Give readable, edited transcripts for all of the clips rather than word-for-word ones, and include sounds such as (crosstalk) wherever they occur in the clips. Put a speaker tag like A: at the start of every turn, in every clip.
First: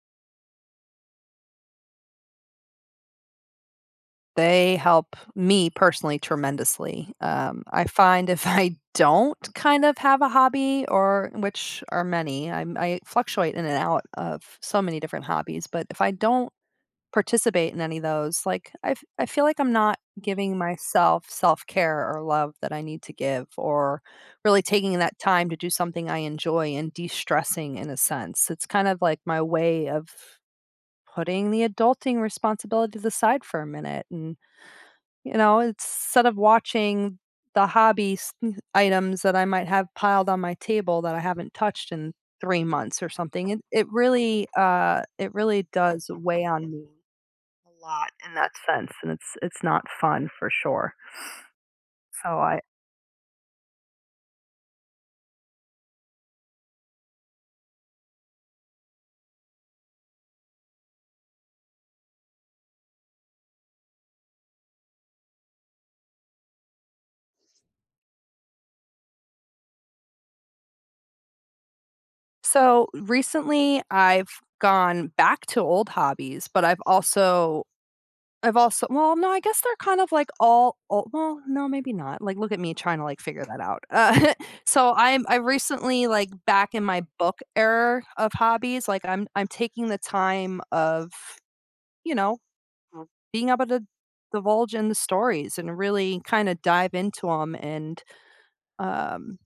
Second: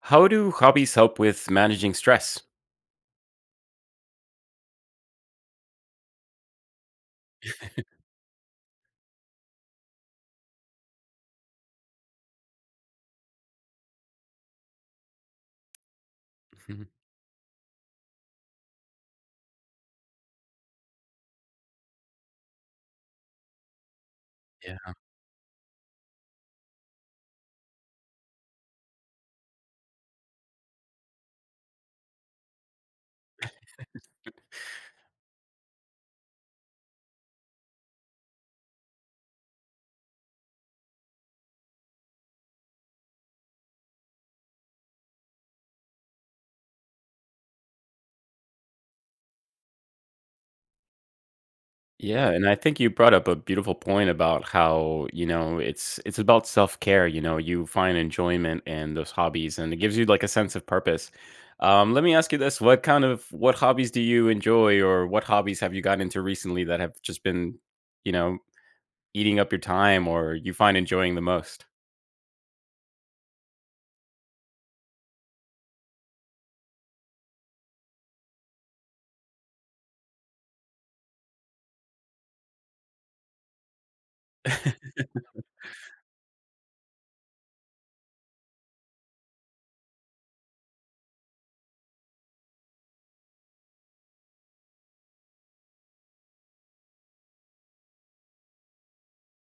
A: How do hobbies help with managing stress?
B: They help me personally tremendously. I find if (laughs) I don't kind of have a hobby or which are many, I fluctuate in and out of so many different hobbies, but if I don't
A: Mhm.
B: participate in any of those, like I feel like I'm not giving myself self care or love that I need to give, or really
A: Yeah.
B: taking that time to do something I enjoy and de stressing in a sense. It's kind of like my way of putting the adulting responsibilities aside for a minute and instead of watching the hobby s items that I might have piled on my table that I haven't touched in 3 months or something, it really, it really does weigh on me a lot in that sense, and it's not fun for sure.
A: Yeah,
B: So
A: and I
B: I
A: think you brought up a beautiful point about how, it's about self-care. You know, you find enjoyment in those hobbies and it gives you like a sense of purpose. Let me ask you this, what kind of what hobbies do you enjoy, or what hobbies have you gotten into recently that have just been, you know, eating up your time or you find enjoying the most?
B: so recently, I've gone back to old hobbies, but I've also well, no, I guess they're kind of like all well, no, maybe not. Like, look at me trying to, like, figure that out. (laughs)
A: (laughs)
B: I recently, like, back in my book era of hobbies, like, I'm taking the time of, you know, r being able to divulge in the stories and really kinda dive into them and, um,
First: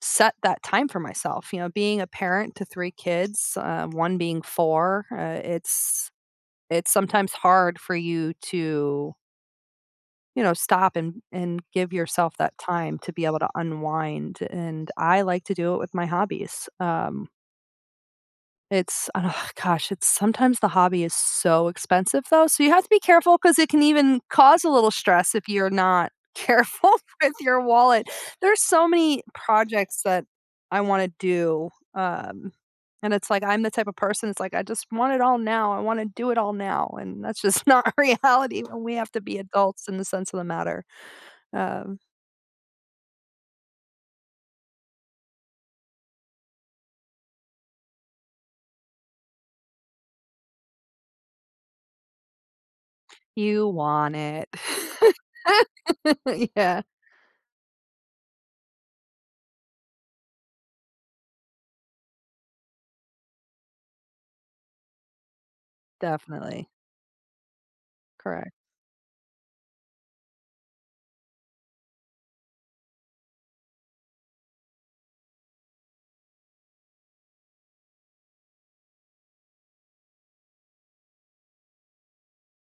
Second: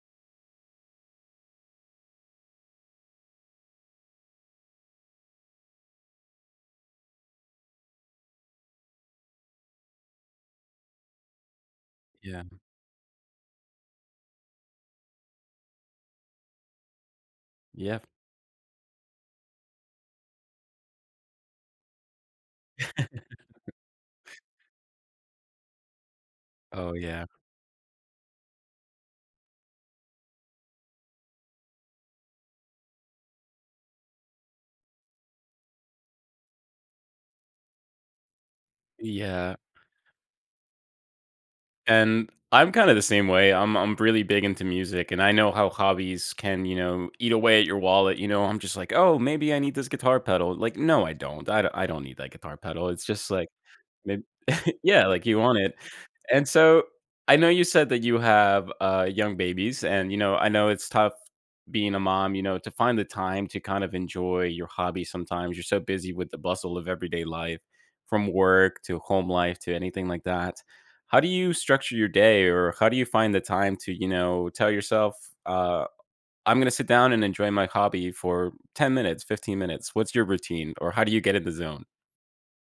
B: set that time for myself, you know, being a parent to 3 kids, 1 being 4, it's it's sometimes hard for you to you know, stop and give yourself
A: Yeah.
B: that time to be able to unwind, and I like to do it with my hobbies.
A: Yeah.
B: It's oh (sighs) gosh, it's sometimes the hobby is so expensive though, so you have to be careful because it can even cause a little stress if you're not (laughs) careful
A: Oh, yeah.
B: with your wallet. There's so many projects that I wanna do, and it's like I'm the type of person It's like, "I just want it all now, I wanna do it all now," and that's just (laughs) not reality when we have to be
A: Yeah.
B: adults in the sense of the matter. Um,
A: And I'm kind of the same way. I'm really big into music, and I know how hobbies can, eat away at your wallet. You know, I'm just like, oh, maybe I need this guitar pedal. Like, no, I don't. I don't need that guitar pedal. It's just like
B: you want
A: May
B: it.
A: (laughs) yeah, like,
B: (laughs)
A: you want it. And
B: Yeah,
A: so, I know you said that you have, young babies and, you know, I know it's tough being a mom, you know, to find the time to kind of enjoy your hobby sometimes. You're so busy with the
B: definitely.
A: bustle of everyday life, from
B: Correct.
A: work to home life to anything like that. How do you structure your day, or how do you find the time to, you know, tell yourself, uh, "I'm gonna sit down and enjoy my hobby for 10 minutes, 15 minutes." What's your routine, or how do you get in the zone?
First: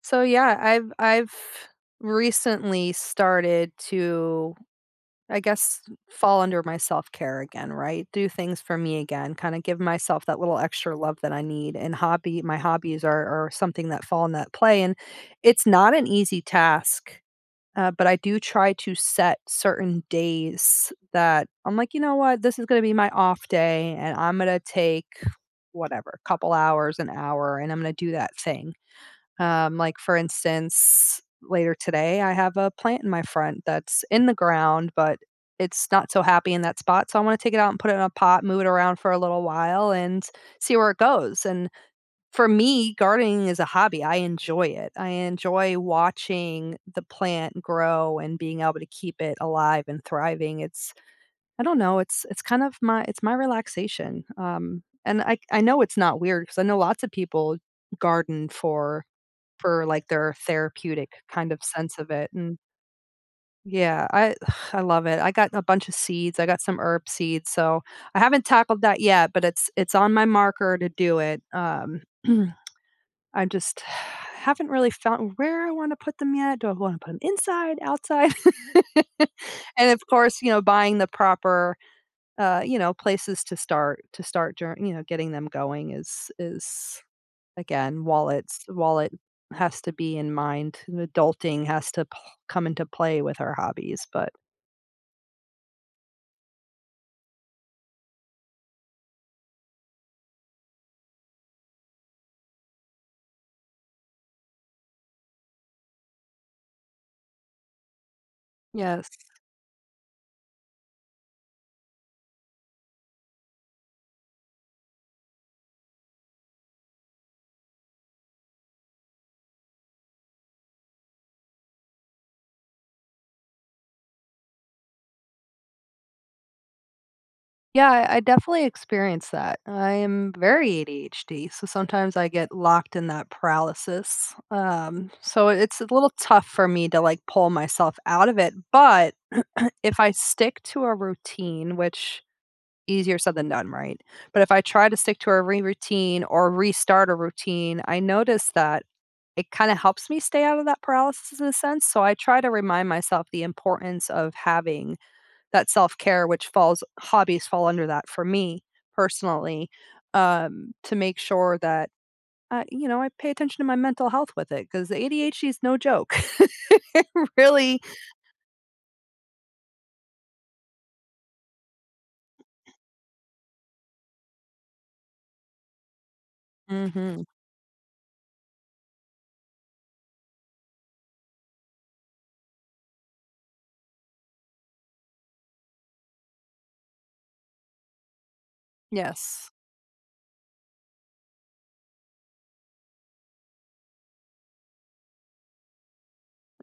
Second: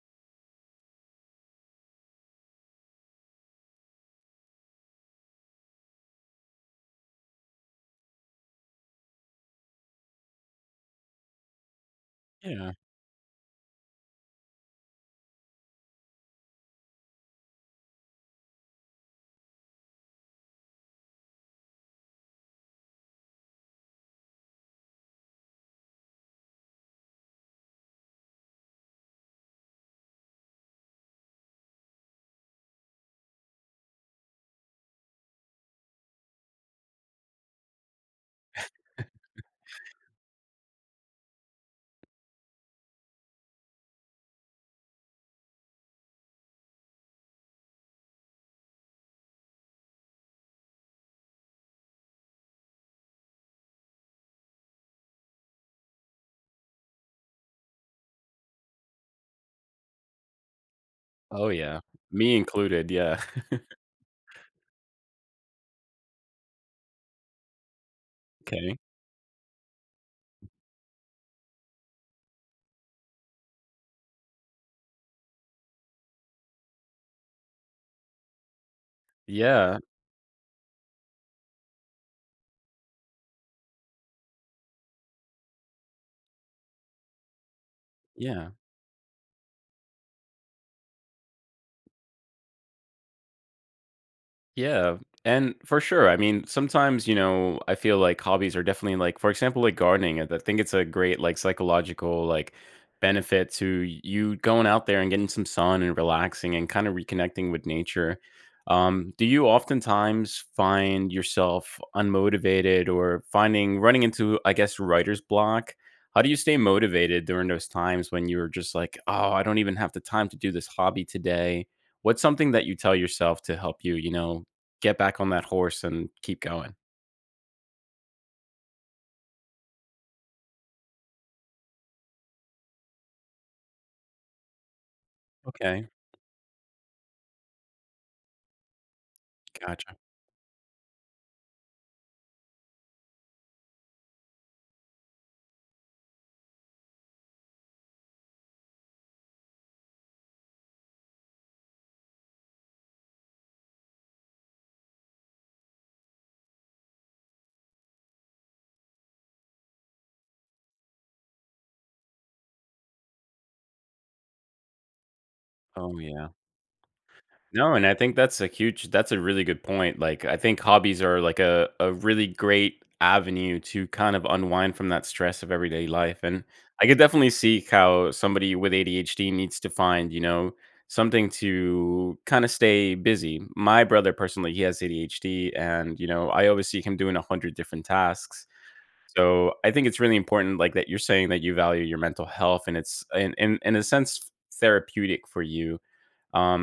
B: So, yeah, I've recently started to, I guess, fall under my self-care again, right? Do things for me again, kinda give myself that little extra love that I need, and hobby my
A: Yeah.
B: hobbies are something that fall in that play, and it's not an easy task. But I do try to set certain days that I'm like, you know what, this is going to be my off day, and I'm going to take whatever, couple hours, an hour, and I'm going to do that thing. Like for instance, later today, I have a plant in my front that's in the ground, but it's not so happy in that spot. So I want to take it out and put it in a pot, move it around for a little while, and see where it goes. And for me, gardening is a hobby. I enjoy it. I enjoy watching the plant grow and being able to keep it alive and thriving. It's I don't know, it's kind of my it's my relaxation. And I know it's not weird because I know lots of people garden for like their therapeutic
A: Oh,
B: kind of
A: yeah.
B: sense of it
A: Me
B: and
A: included, yeah. (laughs)
B: yeah, I (sighs) I love it. I got a bunch of seeds. I got some herb seeds, so I haven't
A: Okay.
B: tackled that yet, but it's on my marker to do it. (clears throat) I just haven't really found where I wanna put them yet. Do I wanna put them inside, outside? (laughs)
A: Yeah,
B: And of course, you know, buying the proper, you know, places to start jour you know, getting them going is again,
A: yeah.
B: wallet has to be in mind. Adulting has to p come into play with our hobbies, but
A: Yeah. And for sure, I mean, sometimes, you know, I feel like hobbies are definitely like, for example, like gardening. I think it's a great, like, psychological, like, benefit to you going out there and getting some sun and relaxing and kind of reconnecting with nature.
B: yes.
A: Do you oftentimes find yourself unmotivated or finding running into, I guess, writer's block? How do you stay motivated during those times when you're just like, oh, I don't even have the time to do this hobby today? What's something that you tell yourself to help you, you know, get back on that horse and keep going.
B: Yeah, I definitely experience that. I am very ADHD, so sometimes I get locked in that paralysis. So it's a
A: Okay,
B: little tough for me to like pull myself out of it. But (clears throat)
A: gotcha.
B: if I stick to a routine, which easier said than done, right? But if I try to stick to a routine or restart a routine, I notice that it kind of helps me stay out of that paralysis in a sense. So I try to remind myself the importance of having that self-care which falls hobbies fall under that for me personally, to make sure that I you know, I pay attention to my mental health with it 'cause the ADHD is no
A: Oh,
B: joke.
A: yeah.
B: (laughs) It
A: No,
B: really
A: and I think that's a really good point. Like, I think hobbies are, like, a really great avenue to kind of unwind from that stress of everyday life, and I could
B: Mhm.
A: definitely see how somebody with ADHD needs to find, you know, something to kinda stay busy. My brother personally, he has ADHD, and, you know, I always see him doing 100 different tasks.
B: Yes,
A: So, I think it's really important, like, that you're saying that you value your mental health, and it's in a sense therapeutic for you.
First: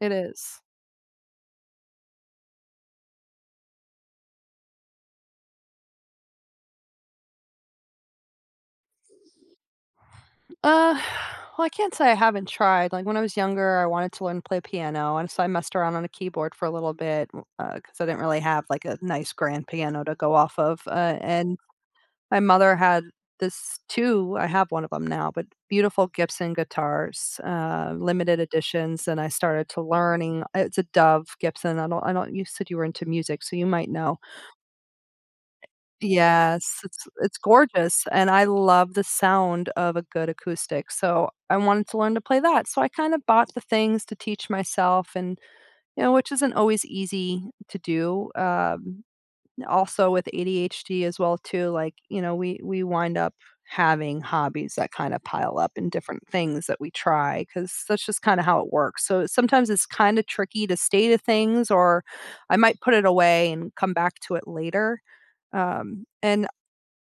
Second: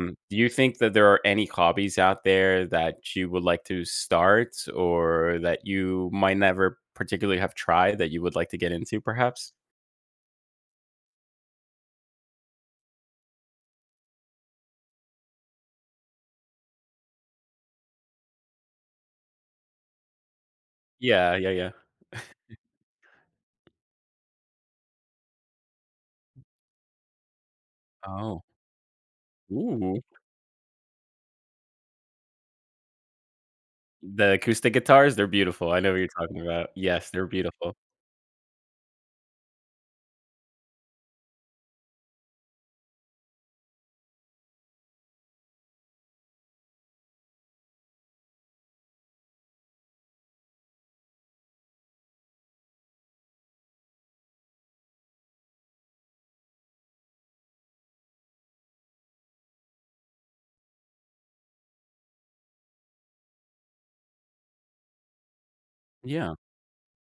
B: it
A: Do you
B: is.
A: think that there are any hobbies out there that you would like to start, or that you might never particularly have tried that you would like to get into perhaps?
B: Uh, (sighs) well, I can't say I haven't tried, like, when I was younger, I wanted to learn to play piano, and so I messed around on a keyboard for a little bit, because I didn't really have, like, a nice grand piano to go off of,
A: Yeah, yeah,
B: and
A: yeah.
B: my mother had this too, I have one of them now, but beautiful Gibson guitars, limited
A: Oh,
B: editions, and I started to
A: ooh.
B: learning it's a Dove Gibson, I don't you said you were into music, so you might know.
A: The acoustic guitars, they're beautiful. I know what you're talking about.
B: Yes, it's
A: Yes, they're
B: it's
A: beautiful.
B: gorgeous, and I love the sound of a good acoustic, so I wanted to learn to play that, so I kinda bought the things to teach myself and, you know, which isn't always easy to do, also with ADHD as well too, like, you know, we wind up having hobbies that kind of pile up in different things that we try because that's just kinda how it works. So sometimes it's kinda tricky to stay to things or I might put it away and come back to it later.
A: Yeah.
B: And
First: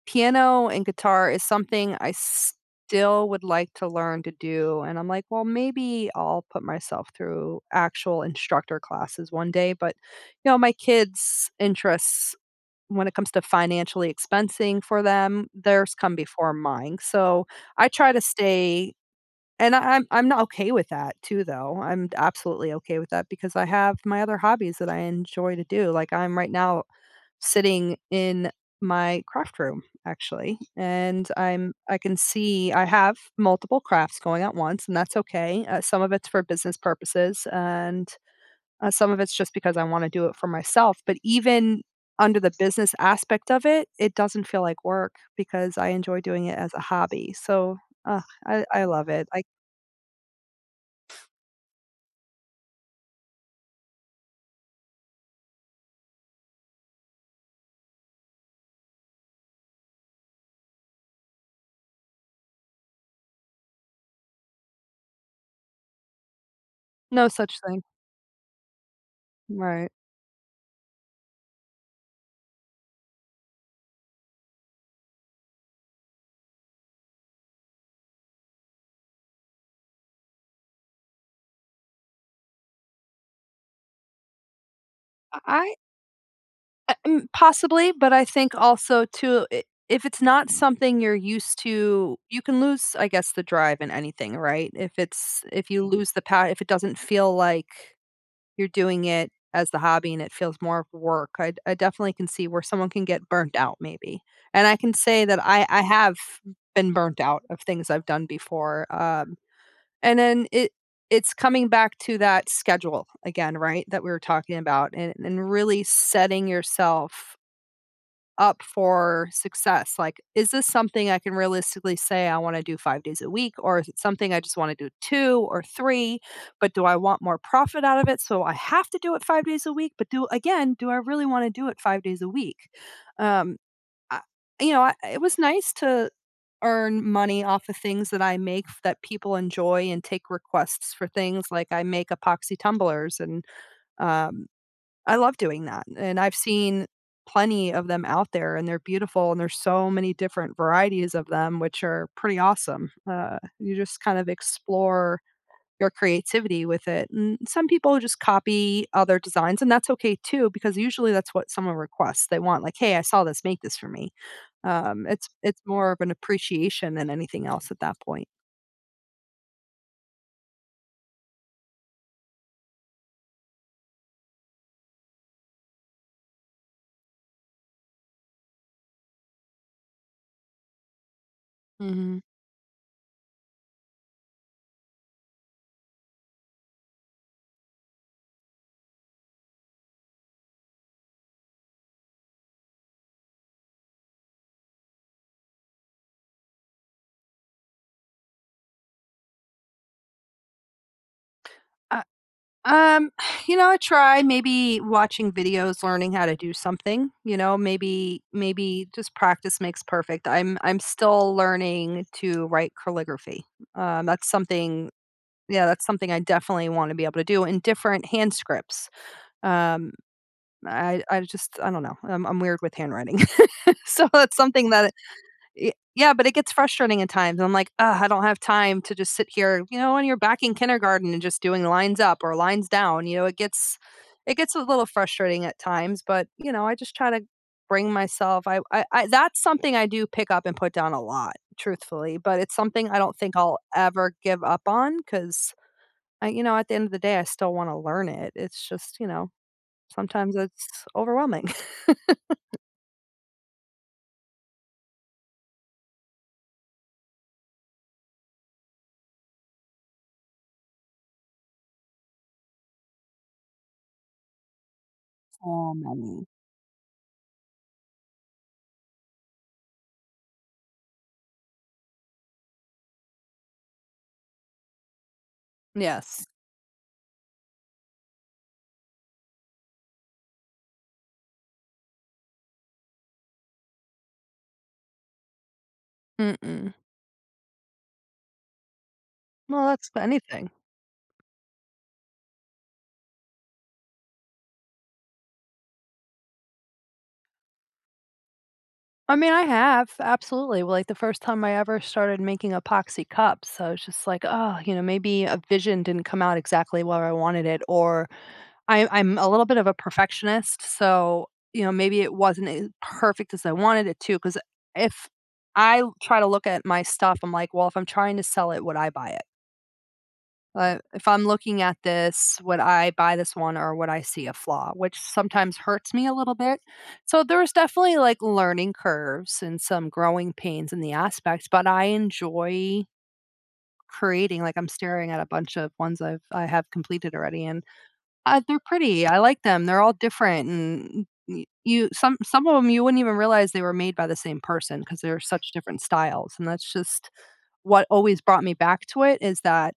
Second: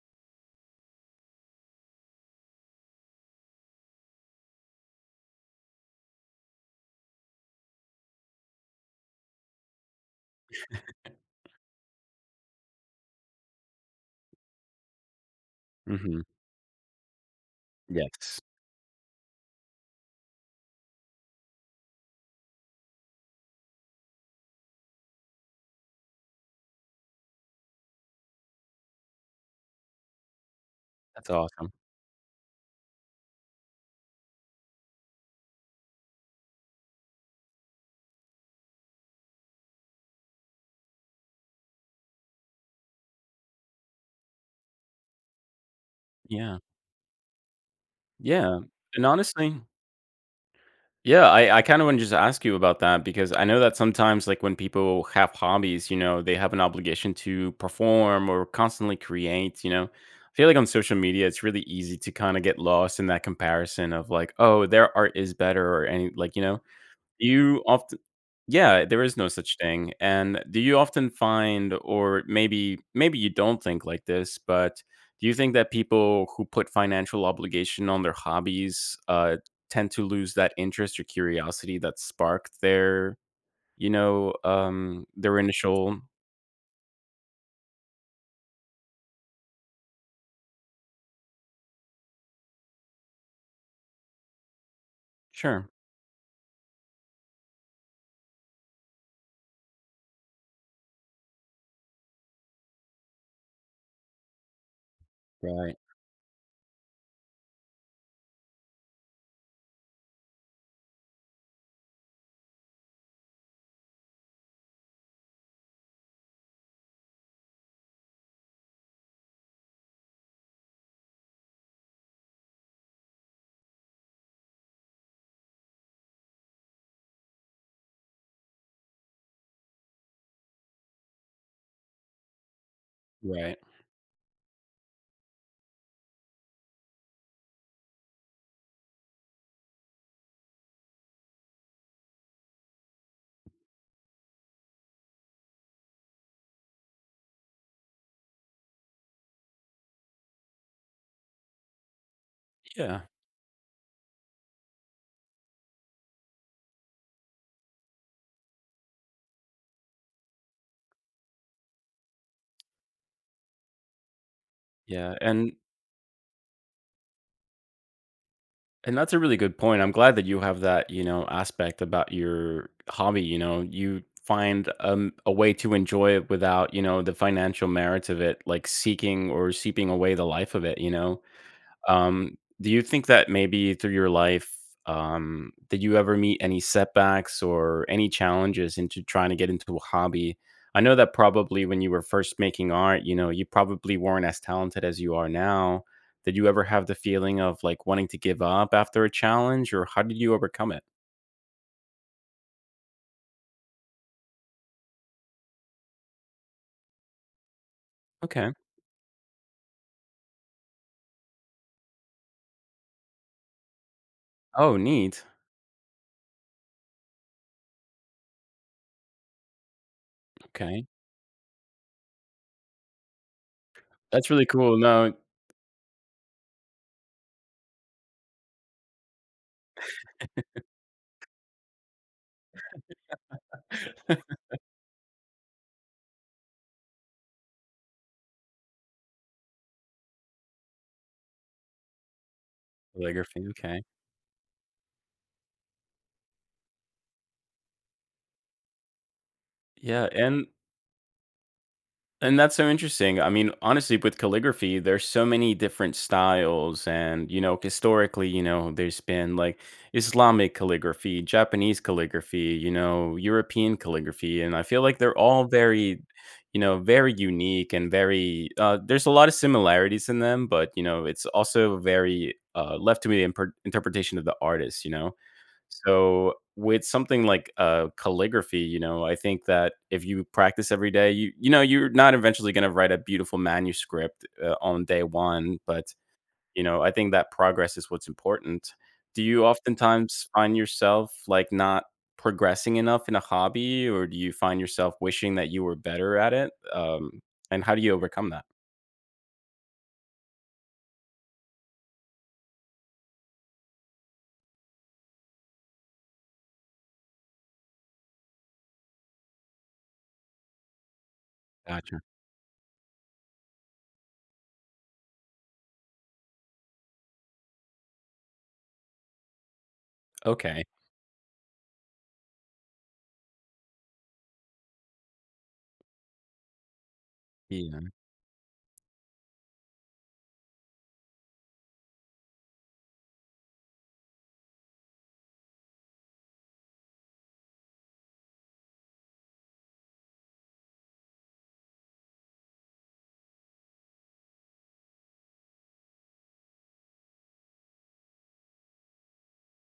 B: piano and guitar is something I still would like to learn to do, and I'm like, "Well, maybe I'll put myself through actual instructor classes one day," but, you know, my kids' interests when it comes to financially expensing for them, theirs come
A: Mhm.
B: before mine, so I try to
A: Yes.
B: stay and I'm not okay with that too, though. I'm absolutely okay with that because I have my other hobbies that I enjoy to do, like, I'm right now sitting in my craft room, actually, and
A: That's awesome.
B: I can see I have multiple crafts going at once, and that's okay, some of it's for business purposes, and some of it's just because I wanna do it for myself, but even under the business aspect of it, it doesn't feel like work because I enjoy doing it
A: Yeah.
B: as a hobby. So, uh,
A: Yeah,
B: I
A: and
B: love it. Like,
A: honestly Yeah, I kind of want to just ask you about that, because I know that sometimes, like when people have hobbies, you know, they have an obligation to perform or constantly create, you know. I feel like on social media, it's really easy to kind of get lost in that comparison of like, oh, their art is better, or any, like, you know. Do
B: no such
A: you
B: thing.
A: often Yeah, there is no such
B: Right.
A: thing. And do you often find, or maybe you don't think like this, but do you think that people who put financial obligation on their hobbies, tend to lose that interest or curiosity that sparked their, you know, their
B: I
A: initial—
B: I mm, possibly, but I think also too, I if it's not something you're used to, you can lose, I guess, the drive in anything, right? If it's if
A: Sure.
B: you lose the pa if it doesn't feel like you're doing it as the hobby and it feels more of work. I definitely can see where someone can get burnt out maybe. And I can say that
A: Right,
B: I have been burnt out of things I've done before. And then it's coming back to that schedule again, right? That we were talking about and really setting yourself up for success? Like, is this something I can realistically say I want to do 5 days a week or is it something I just want to do 2 or 3, but do I want more profit out of it, so I have to do it 5 days a week, but do I really want to do it 5 days a week? Um,
A: right.
B: I you know, I it was nice to earn money off of things that I make f that people enjoy and take requests for things, like, I make epoxy tumblers and, um I love doing that, and I've seen plenty of them out there, and they're beautiful, and there's so many different varieties of them, which are pretty awesome.
A: Yeah,
B: You just kind of explore your creativity with it, and some people just copy other designs, and that's okay too, because usually that's what someone requests. They want like, "Hey, I saw this. Make this for me."
A: yeah,
B: It's
A: and
B: it's more of an appreciation than anything else at that point.
A: And that's a really good point. I'm glad that you have that, you know, aspect about your hobby. You know, you find, a way to enjoy it without, you know, the financial merits of it, like seeking or seeping away the life of it. You know,
B: Mhm.
A: do you think that maybe through your life, did you ever meet any setbacks or any challenges into trying to get into a hobby? I know that probably when you were first making art, you know, you probably weren't as talented as you are now. Did you ever have the feeling of like wanting to give up after a challenge, or how did you overcome it?
B: Um, (sighs) you know, I try maybe watching videos, learning how to do something, you know,
A: Okay.
B: maybe just practice makes perfect. I'm still learning to write calligraphy. That's
A: Oh,
B: something
A: neat.
B: yeah, that's something I definitely want to be able to do in different hand scripts. Um,
A: Okay.
B: I just I don't know. I'm weird with handwriting. (laughs) so
A: That's
B: that's
A: really
B: something
A: cool.
B: that
A: No.
B: Y yeah, but it gets frustrating at times. I'm like, "Ugh, I don't have time to just sit here," you know, and you're back in kindergarten and just doing lines up or lines down, you know, it
A: (laughs)
B: gets a little frustrating at times, but, you know, I just try to bring myself I that's something I do pick up and put down a lot, truthfully, but it's something I don't think
A: Calligraphy.
B: I'll
A: Okay.
B: ever give up on 'cause I you know, at the end of the day, I still wanna learn it. It's just, you know,
A: Yeah.
B: sometimes it's overwhelming. (laughs)
A: And that's so interesting. I mean, honestly, with calligraphy, there's so many different styles, and you know, historically, you know, there's been like Islamic calligraphy, Japanese calligraphy, you know, European calligraphy, and I feel like they're all
B: So
A: very,
B: many.
A: you know, very unique and very. There's a lot of similarities in them, but you know, it's also very, left to the interpretation of the artist. You know.
B: Yes.
A: So, with something like, calligraphy, you know, I think that if you practice every day, you know, you're not eventually gonna write a beautiful manuscript, on day 1, but, you
B: Mm-mm.
A: know, I think that progress is what's important. Do you
B: Well, that's
A: oftentimes
B: anything.
A: find yourself, like, not progressing enough in a hobby, or do you find yourself wishing that you were better at it? And how do you overcome that?
B: I mean, I have, absolutely. Well, like, the first time I ever started making epoxy cups, I was just like, "Oh," you know, "maybe a vision didn't come out exactly where I wanted it," or I'm a little bit of a perfectionist, so, you know, maybe
A: Gotcha.
B: it wasn't as perfect as I wanted it to. Because if I try to look at my stuff, I'm like, "Well, if I'm trying to sell it, would I buy it?"
A: Okay.
B: If I'm looking at this, would I buy this one or would I see a flaw, which sometimes hurts me a little bit. So there was
A: Yeah,
B: definitely like learning curves and some growing pains in the aspects, but I enjoy creating. Like I'm staring at a bunch of ones I have completed already, and they're pretty. I like them. They're all different, and you some of them you wouldn't even realize they were made by the same person because they're such different styles, and that's just what always brought me back to it is that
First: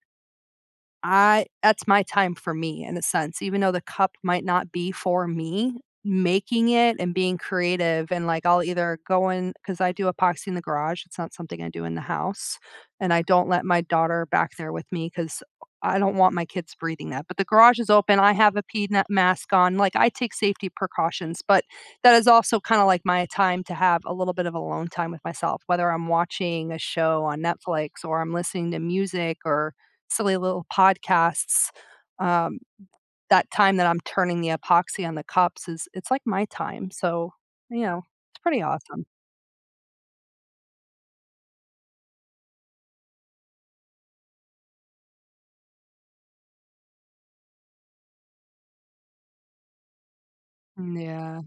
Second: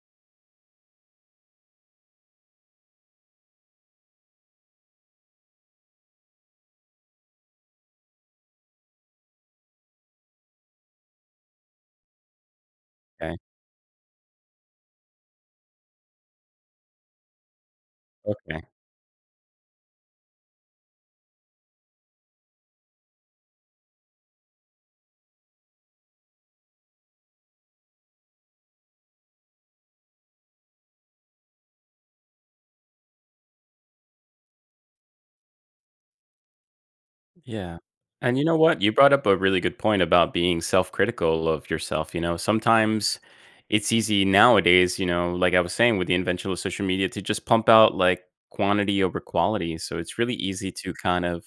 B: I that's my time for me in a sense, even though the cup might not be for me, making it and being creative and like I'll either go in because I do epoxy in the garage. It's not something I do in the house. And I
A: okay,
B: don't let my daughter back there with me because I don't want my kids breathing that. But the garage is open. I have
A: okay.
B: a pee net mask on. Like I take safety precautions, but that is also kind of like my time to have a little bit of alone time with myself, whether I'm watching a show on Netflix or I'm listening to music or silly little podcasts, um, that time that I'm turning the epoxy on the cups is it's like my time, so,
A: Yeah.
B: you know,
A: And
B: it's
A: you know
B: pretty
A: what? You
B: awesome.
A: brought up a really good point about being self-critical of yourself, you know. Sometimes it's easy nowadays, you know, like I was saying, with the invention of social media, to just pump out like quantity over quality. So it's really easy to
B: Mm,
A: kind
B: yeah,
A: of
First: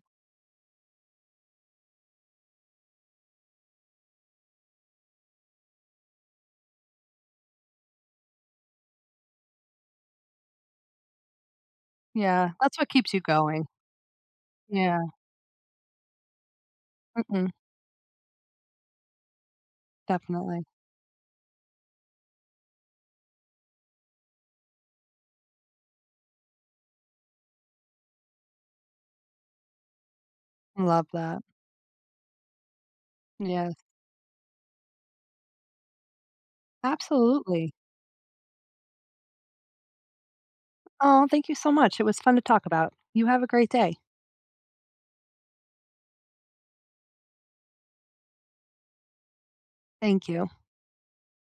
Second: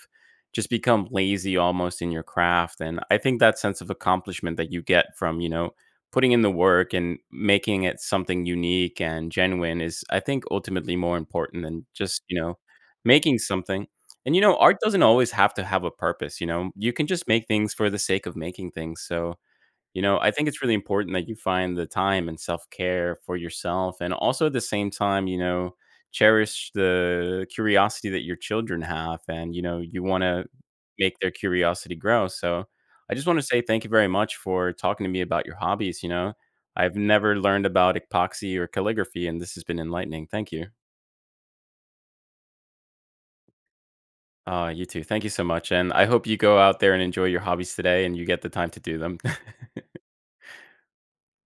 A: just become lazy almost in your craft. And I think that sense of accomplishment that you get from, you know, putting in the work and making it something unique and genuine is I think ultimately more important than just, you
B: yeah,
A: know,
B: that's what keeps you
A: making
B: going.
A: something. And, you know, art
B: Yeah,
A: doesn't always have to have a purpose, you know? You can just make
B: mm-mm,
A: things for the sake of making things. So, you know, I think it's
B: definitely.
A: really important that you find the time and self-care for yourself, and also at the same time, you know, cherish the curiosity that your children have, and, you know, you wanna
B: Love
A: make their
B: that.
A: curiosity grow. So, I just wanna say
B: Yes,
A: thank you very much for talking to me about your hobbies, you know? I've never learned
B: absolutely.
A: about epoxy or calligraphy, and this has been enlightening. Thank you.
B: Oh, thank you so much, it was fun to talk about. You have a great day.
A: You too. Thank you so much. And I hope you go out there and enjoy your hobbies today and you get the time to do them. (laughs)
B: Thank you.